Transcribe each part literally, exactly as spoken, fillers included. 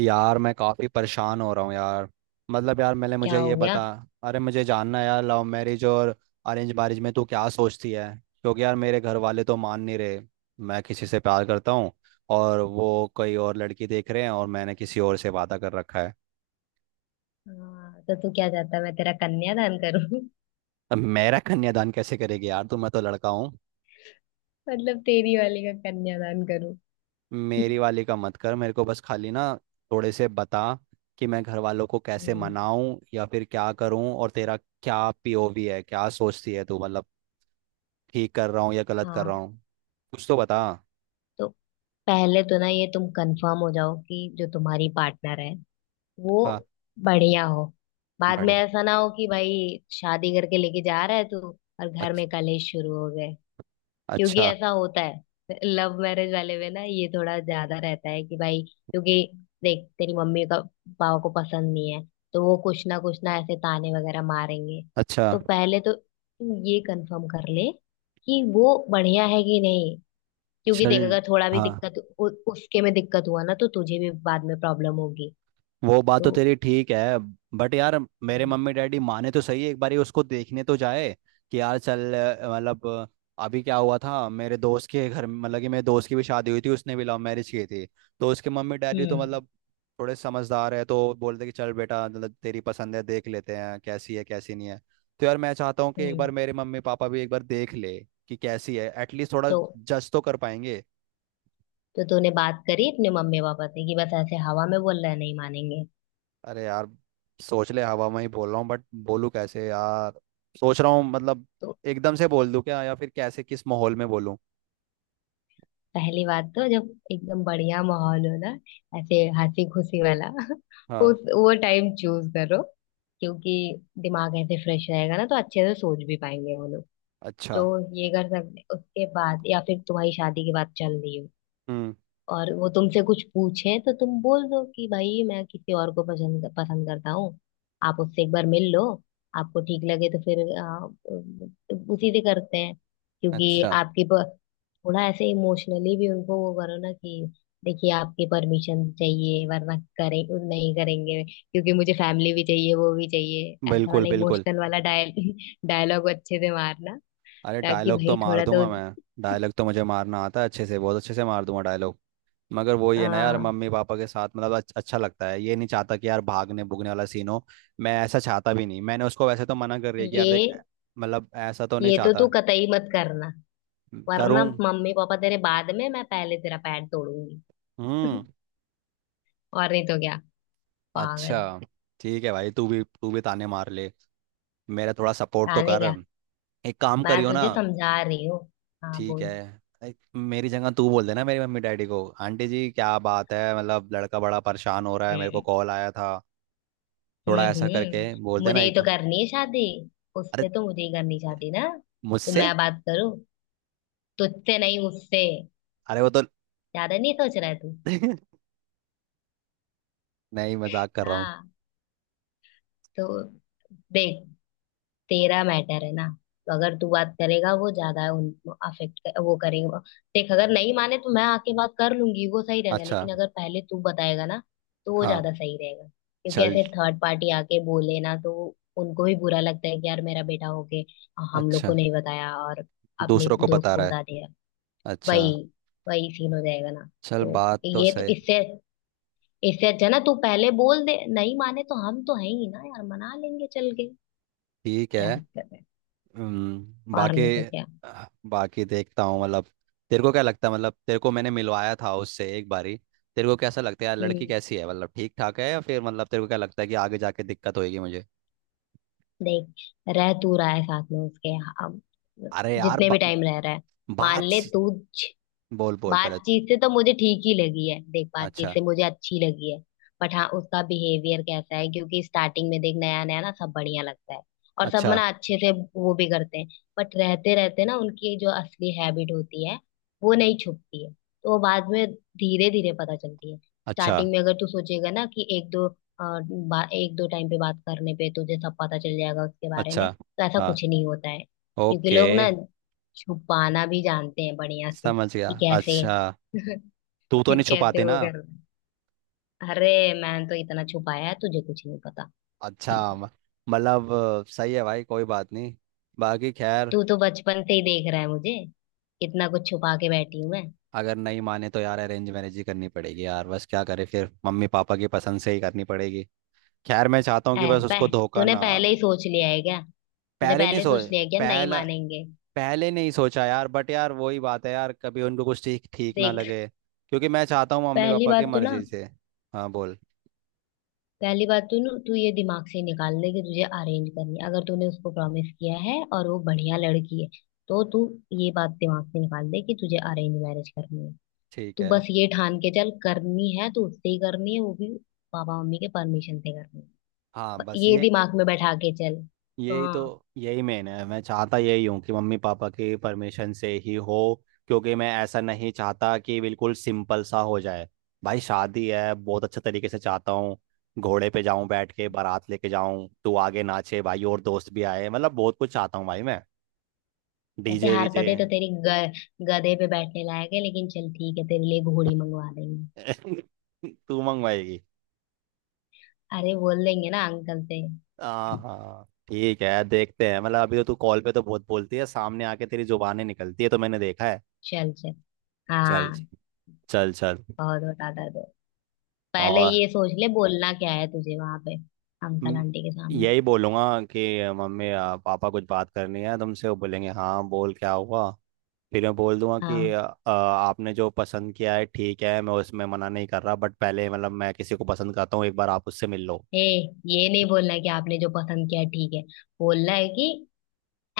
यार मैं काफ़ी परेशान हो रहा हूँ यार। मतलब यार मैंने क्या मुझे हो ये बता। गया। अरे मुझे जानना है यार लव मैरिज और अरेंज मैरिज में तू क्या सोचती है? क्योंकि यार मेरे घर वाले तो मान नहीं रहे। मैं किसी से प्यार करता हूँ और वो कोई और लड़की देख रहे हैं और मैंने किसी और से वादा कर रखा है। हाँ, तो तू क्या चाहता है, मैं तेरा कन्यादान करूं? अब मेरा कन्यादान कैसे करेगी यार तू? मैं तो लड़का हूँ। मतलब तेरी वाली का कन्यादान करूं? मेरी वाली का मत कर, मेरे को बस खाली ना थोड़े से बता कि मैं घर वालों को कैसे हम्म। मनाऊं या फिर क्या करूं। और तेरा क्या पी ओ वी है, क्या सोचती है तू? मतलब ठीक कर रहा हूँ या गलत कर रहा हाँ, हूँ, कुछ तो बता। तो पहले तो ना ये तुम कंफर्म हो जाओ कि जो तुम्हारी पार्टनर है वो हाँ। बढ़िया हो। बाद में बड़े। ऐसा ना हो कि भाई, शादी करके लेके जा रहा है तू और घर अच्छा। में कलेश शुरू हो गए। क्योंकि अच्छा। ऐसा होता है, लव मैरिज वाले में ना ये थोड़ा ज्यादा रहता है कि भाई, क्योंकि देख तेरी मम्मी का पापा को पसंद नहीं है तो वो कुछ ना कुछ ना ऐसे ताने वगैरह मारेंगे। अच्छा। तो पहले तो तू ये कंफर्म कर ले कि वो बढ़िया है कि नहीं। क्योंकि देख, चल। अगर थोड़ा भी हाँ। दिक्कत, उ, उसके में दिक्कत हुआ ना तो तुझे भी बाद में प्रॉब्लम होगी। वो बात तो तो तेरी ठीक है, बट यार मेरे हम्म मम्मी डैडी माने तो सही, एक बारी उसको देखने तो जाए कि यार चल। अ, मतलब अ, अभी क्या हुआ था मेरे दोस्त के घर में- मतलब कि मेरे दोस्त की भी शादी हुई थी, उसने भी लव मैरिज की थी। तो उसके मम्मी डैडी तो मतलब थोड़े समझदार है, तो बोलते कि चल बेटा मतलब तेरी पसंद है देख लेते हैं कैसी है कैसी नहीं है। तो यार मैं चाहता हूँ कि एक बार हम्म। मेरे मम्मी पापा भी एक बार देख ले कि कैसी है, एटलीस्ट थोड़ा तो जज तो कर पाएंगे। तो तूने बात करी अपने मम्मी पापा से कि बस ऐसे हवा में बोल रहा है, नहीं मानेंगे? अरे यार सोच ले हवा में ही बोल रहा हूँ, बट बोलूँ कैसे यार? सोच रहा हूँ मतलब तो एकदम से बोल दूँ क्या या फिर कैसे किस माहौल में बोलूँ? पहली बात, तो जब एकदम बढ़िया माहौल हो ना, ऐसे हंसी खुशी वाला हाँ। उस वो टाइम चूज करो। क्योंकि दिमाग ऐसे फ्रेश रहेगा ना तो अच्छे से सोच भी पाएंगे वो लोग। अच्छा। तो ये कर सकते उसके बाद, या फिर तुम्हारी शादी के बाद चल रही हो हम्म। और वो तुमसे कुछ पूछे तो तुम बोल दो कि भाई, मैं किसी और को पसंद पसंद करता हूँ, आप उससे एक बार मिल लो, आपको ठीक लगे तो फिर आ, उसी से करते हैं। क्योंकि अच्छा। आपकी प- थोड़ा ऐसे इमोशनली भी उनको वो करो ना कि देखिए, आपकी परमिशन चाहिए वरना करें नहीं, करेंगे क्योंकि मुझे फैमिली भी चाहिए वो भी चाहिए, ऐसा बिल्कुल वाला बिल्कुल। इमोशनल वाला डायल डायलॉग अच्छे से मारना, अरे ताकि डायलॉग तो भाई मार थोड़ा तो। दूंगा मैं। डायलॉग तो मुझे मारना आता है, अच्छे से बहुत अच्छे से मार दूंगा डायलॉग। मगर वही है ना यार, आ, मम्मी पापा के साथ मतलब अच्छ- अच्छा लगता है, ये नहीं चाहता कि यार भागने भुगने वाला सीन हो। मैं ऐसा चाहता भी नहीं, मैंने उसको वैसे तो मना कर रही है कि यार देख ये मतलब ऐसा तो नहीं ये तो तू चाहता। कतई मत करना, वरना करूँ। मम्मी पापा तेरे बाद में मैं पहले तेरा पैर तोड़ूंगी। हम्म। और नहीं तो क्या, पागल। अच्छा। ठीक है भाई तू भी तू भी ताने मार ले। मेरा थोड़ा सपोर्ट तो जाने कर। क्या, एक काम मैं करियो ना। तुझे समझा रही हूँ। हाँ ठीक बोल। है। एक- मेरी जगह तू बोल देना मेरी मम्मी डैडी को। आंटी जी क्या बात है, मतलब लड़का बड़ा परेशान हो रहा है, मेरे को हम्म कॉल आया था। हम्म थोड़ा ऐसा करके बोल हम्म। देना मुझे ही एक तो बार। करनी है शादी। अरे उससे तो मुझे ही करनी शादी ना, तो मुझसे। मैं बात करूँ तुझसे? नहीं, उससे। अरे वो तो। ज्यादा नहीं सोच रहा है तू? नहीं मजाक कर रहा हूँ। हाँ। तो देख, तेरा मैटर है ना, तो अगर तू बात करेगा वो ज्यादा उन अफेक्ट वो करेगा। देख, अगर नहीं माने तो मैं आके बात कर लूंगी, वो सही रहेगा। अच्छा। लेकिन अगर पहले तू बताएगा ना तो वो हाँ। ज्यादा सही रहेगा। क्योंकि चल। ऐसे थर्ड पार्टी आके बोले ना तो उनको भी बुरा लगता है कि यार मेरा बेटा होके हम लोग को अच्छा। नहीं बताया और अपने दूसरों को दोस्त बता को रहा है। बता दिया। अच्छा। वही वही सीन हो जाएगा ना। चल तो बात तो ये तो सही। इससे इससे अच्छा ना तू पहले बोल दे, नहीं माने तो हम तो है ही ना यार, मना लेंगे चल के। ठीक है। क्या दिक्कत है? हम्म, और बाकी। नहीं तो क्या। आह, बाकी देखता हूँ मतलब। तेरे को क्या लगता है मतलब तेरे को मैंने मिलवाया था उससे एक बारी। तेरे को कैसा लगता है यार लड़की हम्म। कैसी है, मतलब ठीक ठाक है या फिर मतलब तेरे को क्या लगता है कि आगे जाके दिक्कत होगी मुझे? देख, रह तू रहा है साथ में उसके, अब अरे यार जितने भी बा, टाइम रह रहा है मान बात ले सी- तू, बोल बोल पहले। बातचीत से तो मुझे ठीक ही लगी है। देख, बातचीत अच्छा। से मुझे अच्छी लगी है, बट हाँ उसका बिहेवियर कैसा है, क्योंकि स्टार्टिंग में देख नया नया ना सब बढ़िया लगता है, और सब अच्छा। ना अच्छे से वो भी करते हैं। बट रहते रहते ना उनकी जो असली हैबिट होती है वो नहीं छुपती है, तो वो बाद में धीरे धीरे पता चलती है। अच्छा। स्टार्टिंग में अगर तू सोचेगा ना कि एक दो अ, बा, एक दो टाइम पे बात करने पे तुझे सब पता चल जाएगा उसके बारे अच्छा। में, तो ऐसा हाँ। कुछ नहीं होता है। क्योंकि ओके। लोग ना छुपाना भी जानते हैं बढ़िया से, समझ गया कि कैसे अच्छा। तू तो नहीं कैसे छुपाते वो ना। करना। अरे, मैंने तो इतना छुपाया है, तुझे कुछ नहीं पता। अच्छा म- मतलब अ, सही है भाई कोई बात नहीं। बाकी खैर, तू तो बचपन से ही देख रहा है मुझे, कितना कुछ छुपा के बैठी हूं मैं। अगर नहीं माने तो यार अरेंज मैरिज ही करनी पड़ेगी यार, बस क्या करे फिर मम्मी पापा की पसंद से ही करनी पड़ेगी। खैर मैं चाहता हूँ ऐ कि बस पह उसको धोखा तूने ना। पहले ही सोच लिया है क्या? तूने पहले नहीं पहले सो सोच लिया है क्या, नहीं पहला मानेंगे? पहले नहीं सोचा यार, बट यार वही बात है यार कभी उनको कुछ ठीक ठीक ना देख, लगे। क्योंकि मैं चाहता हूँ मम्मी पहली पापा बात की तो ना, मर्जी से। हाँ बोल। पहली बात तो ना तू ये दिमाग से निकाल ले कि तुझे अरेंज करनी है। अगर तूने उसको प्रॉमिस किया है और वो बढ़िया लड़की है, तो तू ये बात दिमाग से निकाल दे कि तुझे अरेंज मैरिज करनी है। ठीक तू है। बस ये ठान के चल, करनी है तो उससे ही करनी है, वो भी पापा मम्मी के परमिशन से करनी है। हाँ ब- बस ये ये दिमाग में बैठा के चल। यही तो हाँ। यही मेन है, मैं चाहता यही हूँ कि मम्मी पापा की परमिशन से ही हो। क्योंकि मैं ऐसा नहीं चाहता कि बिल्कुल सिंपल सा हो जाए। भाई शादी है, बहुत अच्छे तरीके से चाहता हूँ। घोड़े पे जाऊं बैठ के, बारात लेके जाऊं, तू आगे नाचे भाई और दोस्त भी आए, मतलब बहुत कुछ चाहता हूँ भाई मैं। वैसे डी जे वीजे। हरकतें तो तेरी ग, गधे पे बैठने लायक है, लेकिन चल ठीक है, तेरे लिए घोड़ी मंगवा देंगे। तू मंगवाएगी? अरे बोल देंगे ना अंकल से। हाँ हाँ ठीक है देखते हैं, मतलब अभी तो तू कॉल पे तो बहुत बोलती है, सामने आके तेरी जुबानें निकलती है तो मैंने देखा है। चल चल। चल जी, हाँ। चल चल। बहुत बता दर्द हो। पहले और। ये सोच ले बोलना क्या है तुझे वहां पे, अंकल हम्म, आंटी के सामने। यही बोलूंगा कि मम्मी आ, पापा कुछ बात करनी है तुमसे, वो बोलेंगे हाँ बोल क्या हुआ। फिर मैं बोल दूंगा कि हाँ। आ, आ, आपने जो पसंद किया है ठीक है, मैं उसमें मना नहीं कर रहा बट पहले मतलब मैं किसी को पसंद करता हूँ, एक बार आप उससे मिल लो। ए, ये नहीं बोलना कि आपने जो पसंद किया ठीक है। बोलना है कि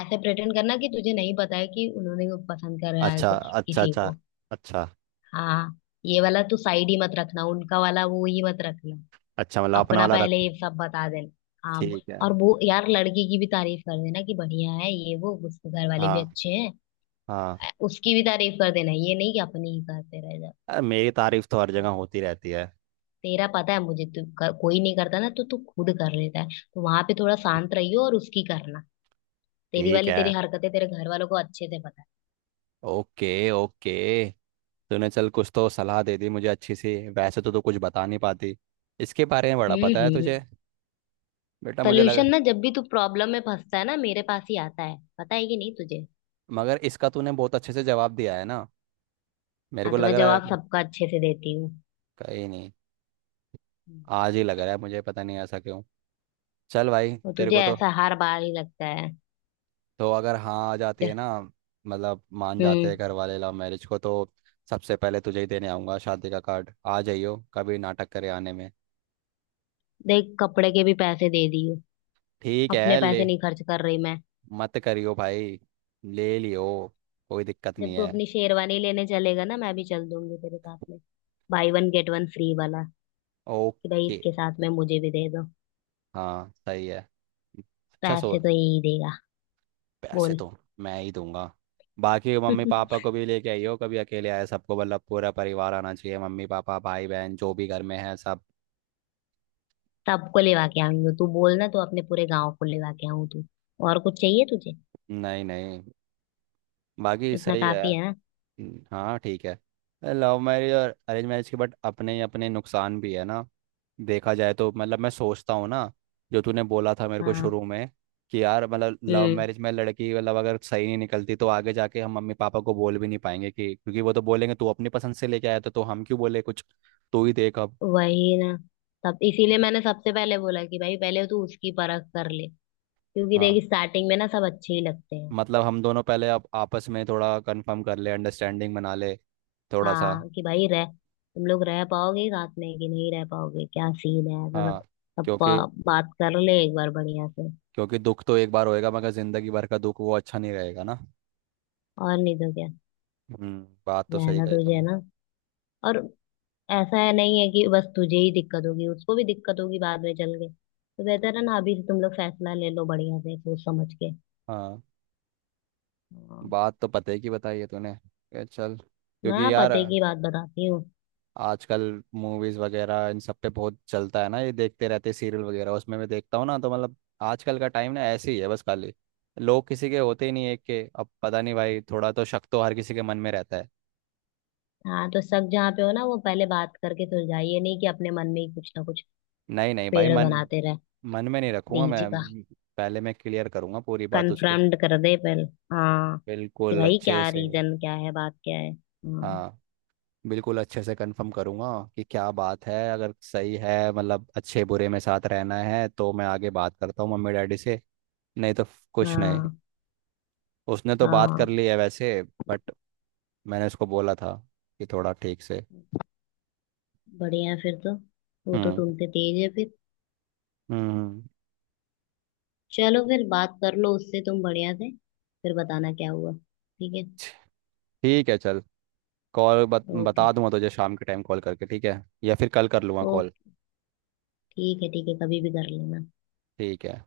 ऐसे प्रेटेंड करना कि तुझे नहीं पता है कि उन्होंने वो पसंद कर रहा है अच्छा को- अच्छा किसी अच्छा। को। अच्छा। हाँ। ये वाला तू साइड ही मत रखना, उनका वाला वो ही मत रखना। अच्छा मतलब अपना अपना वाला पहले रखो। ये सब बता देना। हाँ। ठीक है। और वो यार लड़की की भी तारीफ कर देना कि बढ़िया है ये वो, उसके घर वाले भी हाँ अच्छे हैं। हाँ। उसकी भी तारीफ कर देना, ये नहीं कि अपनी ही करते रह जा। अरे मेरी तारीफ तो हर जगह होती रहती है। तेरा पता है मुझे, तू कर, कोई नहीं करता ना तो तू खुद कर लेता है। तो वहां पे थोड़ा शांत रहियो और उसकी करना। तेरी ठीक वाली, है। तेरी हरकतें तेरे घर वालों को अच्छे से पता है। Okay okay. तूने चल कुछ तो सलाह दे दी मुझे अच्छी सी, वैसे तो तू कुछ बता नहीं पाती। इसके बारे में बड़ा हम्म पता है हम्म। तुझे। बेटा मुझे लग। सोल्यूशन ना, जब भी तू प्रॉब्लम में फंसता है ना मेरे पास ही आता है, पता है कि नहीं तुझे? मगर इसका तूने बहुत अच्छे से जवाब दिया है ना। मेरे हाँ, को तो लग मैं रहा है। जवाब सबका अच्छे से देती हूँ। कहीं नहीं। हम्म। आज ही लग रहा है मुझे, पता नहीं ऐसा क्यों। चल भाई तो तेरे तुझे को तो। ऐसा हर बार ही लगता है। तो अगर हाँ आ जाती है जे- ना मतलब मान जाते हम्म। हैं घर वाले लव मैरिज को, तो सबसे पहले तुझे ही देने आऊँगा शादी का कार्ड। आ जाइयो कभी, नाटक करे आने में। देख, कपड़े के भी पैसे दे दियो, ठीक अपने है ले। पैसे नहीं खर्च कर रही मैं। मत करियो भाई, ले लियो, कोई दिक्कत जब नहीं तू है। अपनी शेरवानी लेने चलेगा ना, मैं भी चल दूंगी तेरे साथ में, buy one get one free वाला, कि भाई ओके। इसके साथ में मुझे भी दे दो। हाँ सही है। अच्छा सो। पैसे तो यही देगा। पैसे बोल। तो मैं ही दूंगा। बाकी मम्मी पापा को भी लेके आइयो कभी, अकेले आए सबको, मतलब पूरा परिवार आना चाहिए, मम्मी पापा भाई बहन जो भी घर में है सब। सबको लेवा के आऊंगी, तू बोल ना तो अपने पूरे गांव को लेवा के आऊं तू। और कुछ चाहिए तुझे? नहीं नहीं। बाकी इतना सही है। काफी है ना। हम्म, हाँ ठीक है। लव मैरिज और अरेंज मैरिज के बट अपने अपने नुकसान भी है ना, देखा जाए तो मतलब मैं सोचता हूँ ना जो तूने बोला था मेरे को हाँ। शुरू में कि यार मतलब लव हम्म। मैरिज में लड़की मतलब अगर सही नहीं निकलती तो आगे जाके हम मम्मी पापा को बोल भी नहीं पाएंगे कि, क्योंकि वो तो बोलेंगे तू अपनी पसंद से लेके आया था तो हम क्यों बोले कुछ। तू ही देख अब। वही ना, तब इसीलिए मैंने सबसे पहले बोला कि भाई पहले तू उसकी परख कर ले, क्योंकि हाँ। देखी स्टार्टिंग में ना सब अच्छे ही लगते हैं। मतलब हम दोनों पहले अब आपस में थोड़ा कंफर्म कर ले, अंडरस्टैंडिंग बना ले थोड़ा सा। हाँ, कि भाई रह, तुम लोग रह पाओगे साथ में कि नहीं रह पाओगे, क्या सीन है ऐसा सब, हाँ। सब क्योंकि बा- बात कर ले एक बार बढ़िया से। क्योंकि दुख तो एक बार होएगा मगर जिंदगी भर का दुख वो अच्छा नहीं रहेगा ना। और नहीं तो क्या। हम्म बात तो सही रहना कही तुझे है तूने। ना। और ऐसा है नहीं है कि बस तुझे ही दिक्कत होगी, उसको भी दिक्कत होगी बाद में चल के, तो बेहतर है ना अभी से तुम लोग फैसला ले लो बढ़िया से सोच समझ के। हाँ। हाँ। बात तो पते की बताई है तूने। ए, चल मैं क्योंकि यार पते की बात बताती हूँ। आजकल मूवीज वगैरह इन सब पे बहुत चलता है ना, ये देखते रहते सीरियल वगैरह उसमें मैं देखता हूँ ना तो मतलब आजकल का टाइम ना ऐसे ही है बस खाली। लोग किसी के होते ही नहीं एक के, अब पता नहीं भाई थोड़ा तो शक तो हर किसी के मन में रहता है। हाँ, तो सब जहाँ पे हो ना वो पहले बात करके सुलझाइए, ये नहीं कि अपने मन में ही कुछ ना कुछ नहीं नहीं भाई। पेड़ मन बनाते रह मन में नहीं रखूंगा बीज का। मैं। पहले मैं क्लियर करूंगा पूरी बात उसके कन्फ्रम्ड कर दे पहले। हाँ, कि बिल्कुल भाई अच्छे क्या से। रीजन क्या है, बात क्या है। हाँ। हाँ। बिल्कुल अच्छे से कंफर्म करूंगा कि क्या बात है अगर सही है मतलब अच्छे बुरे में साथ रहना है तो मैं आगे बात करता हूँ मम्मी डैडी से। नहीं तो फ- कुछ नहीं। हाँ। उसने तो बात कर हाँ, ली है वैसे। बट मैंने उसको बोला था कि थोड़ा ठीक से। बढ़िया है फिर तो। वो तो हम्म तुमसे तेज है फिर। हम्म। चलो फिर बात कर लो उससे तुम बढ़िया से, फिर बताना क्या हुआ, ठीक है? ठीक है चल। कॉल बत, ओके बता दूंगा तुझे शाम के टाइम कॉल करके, ठीक है या फिर कल कर लूँगा कॉल। ओके। ठीक है ठीक है, कभी भी कर लेना। ठीक है।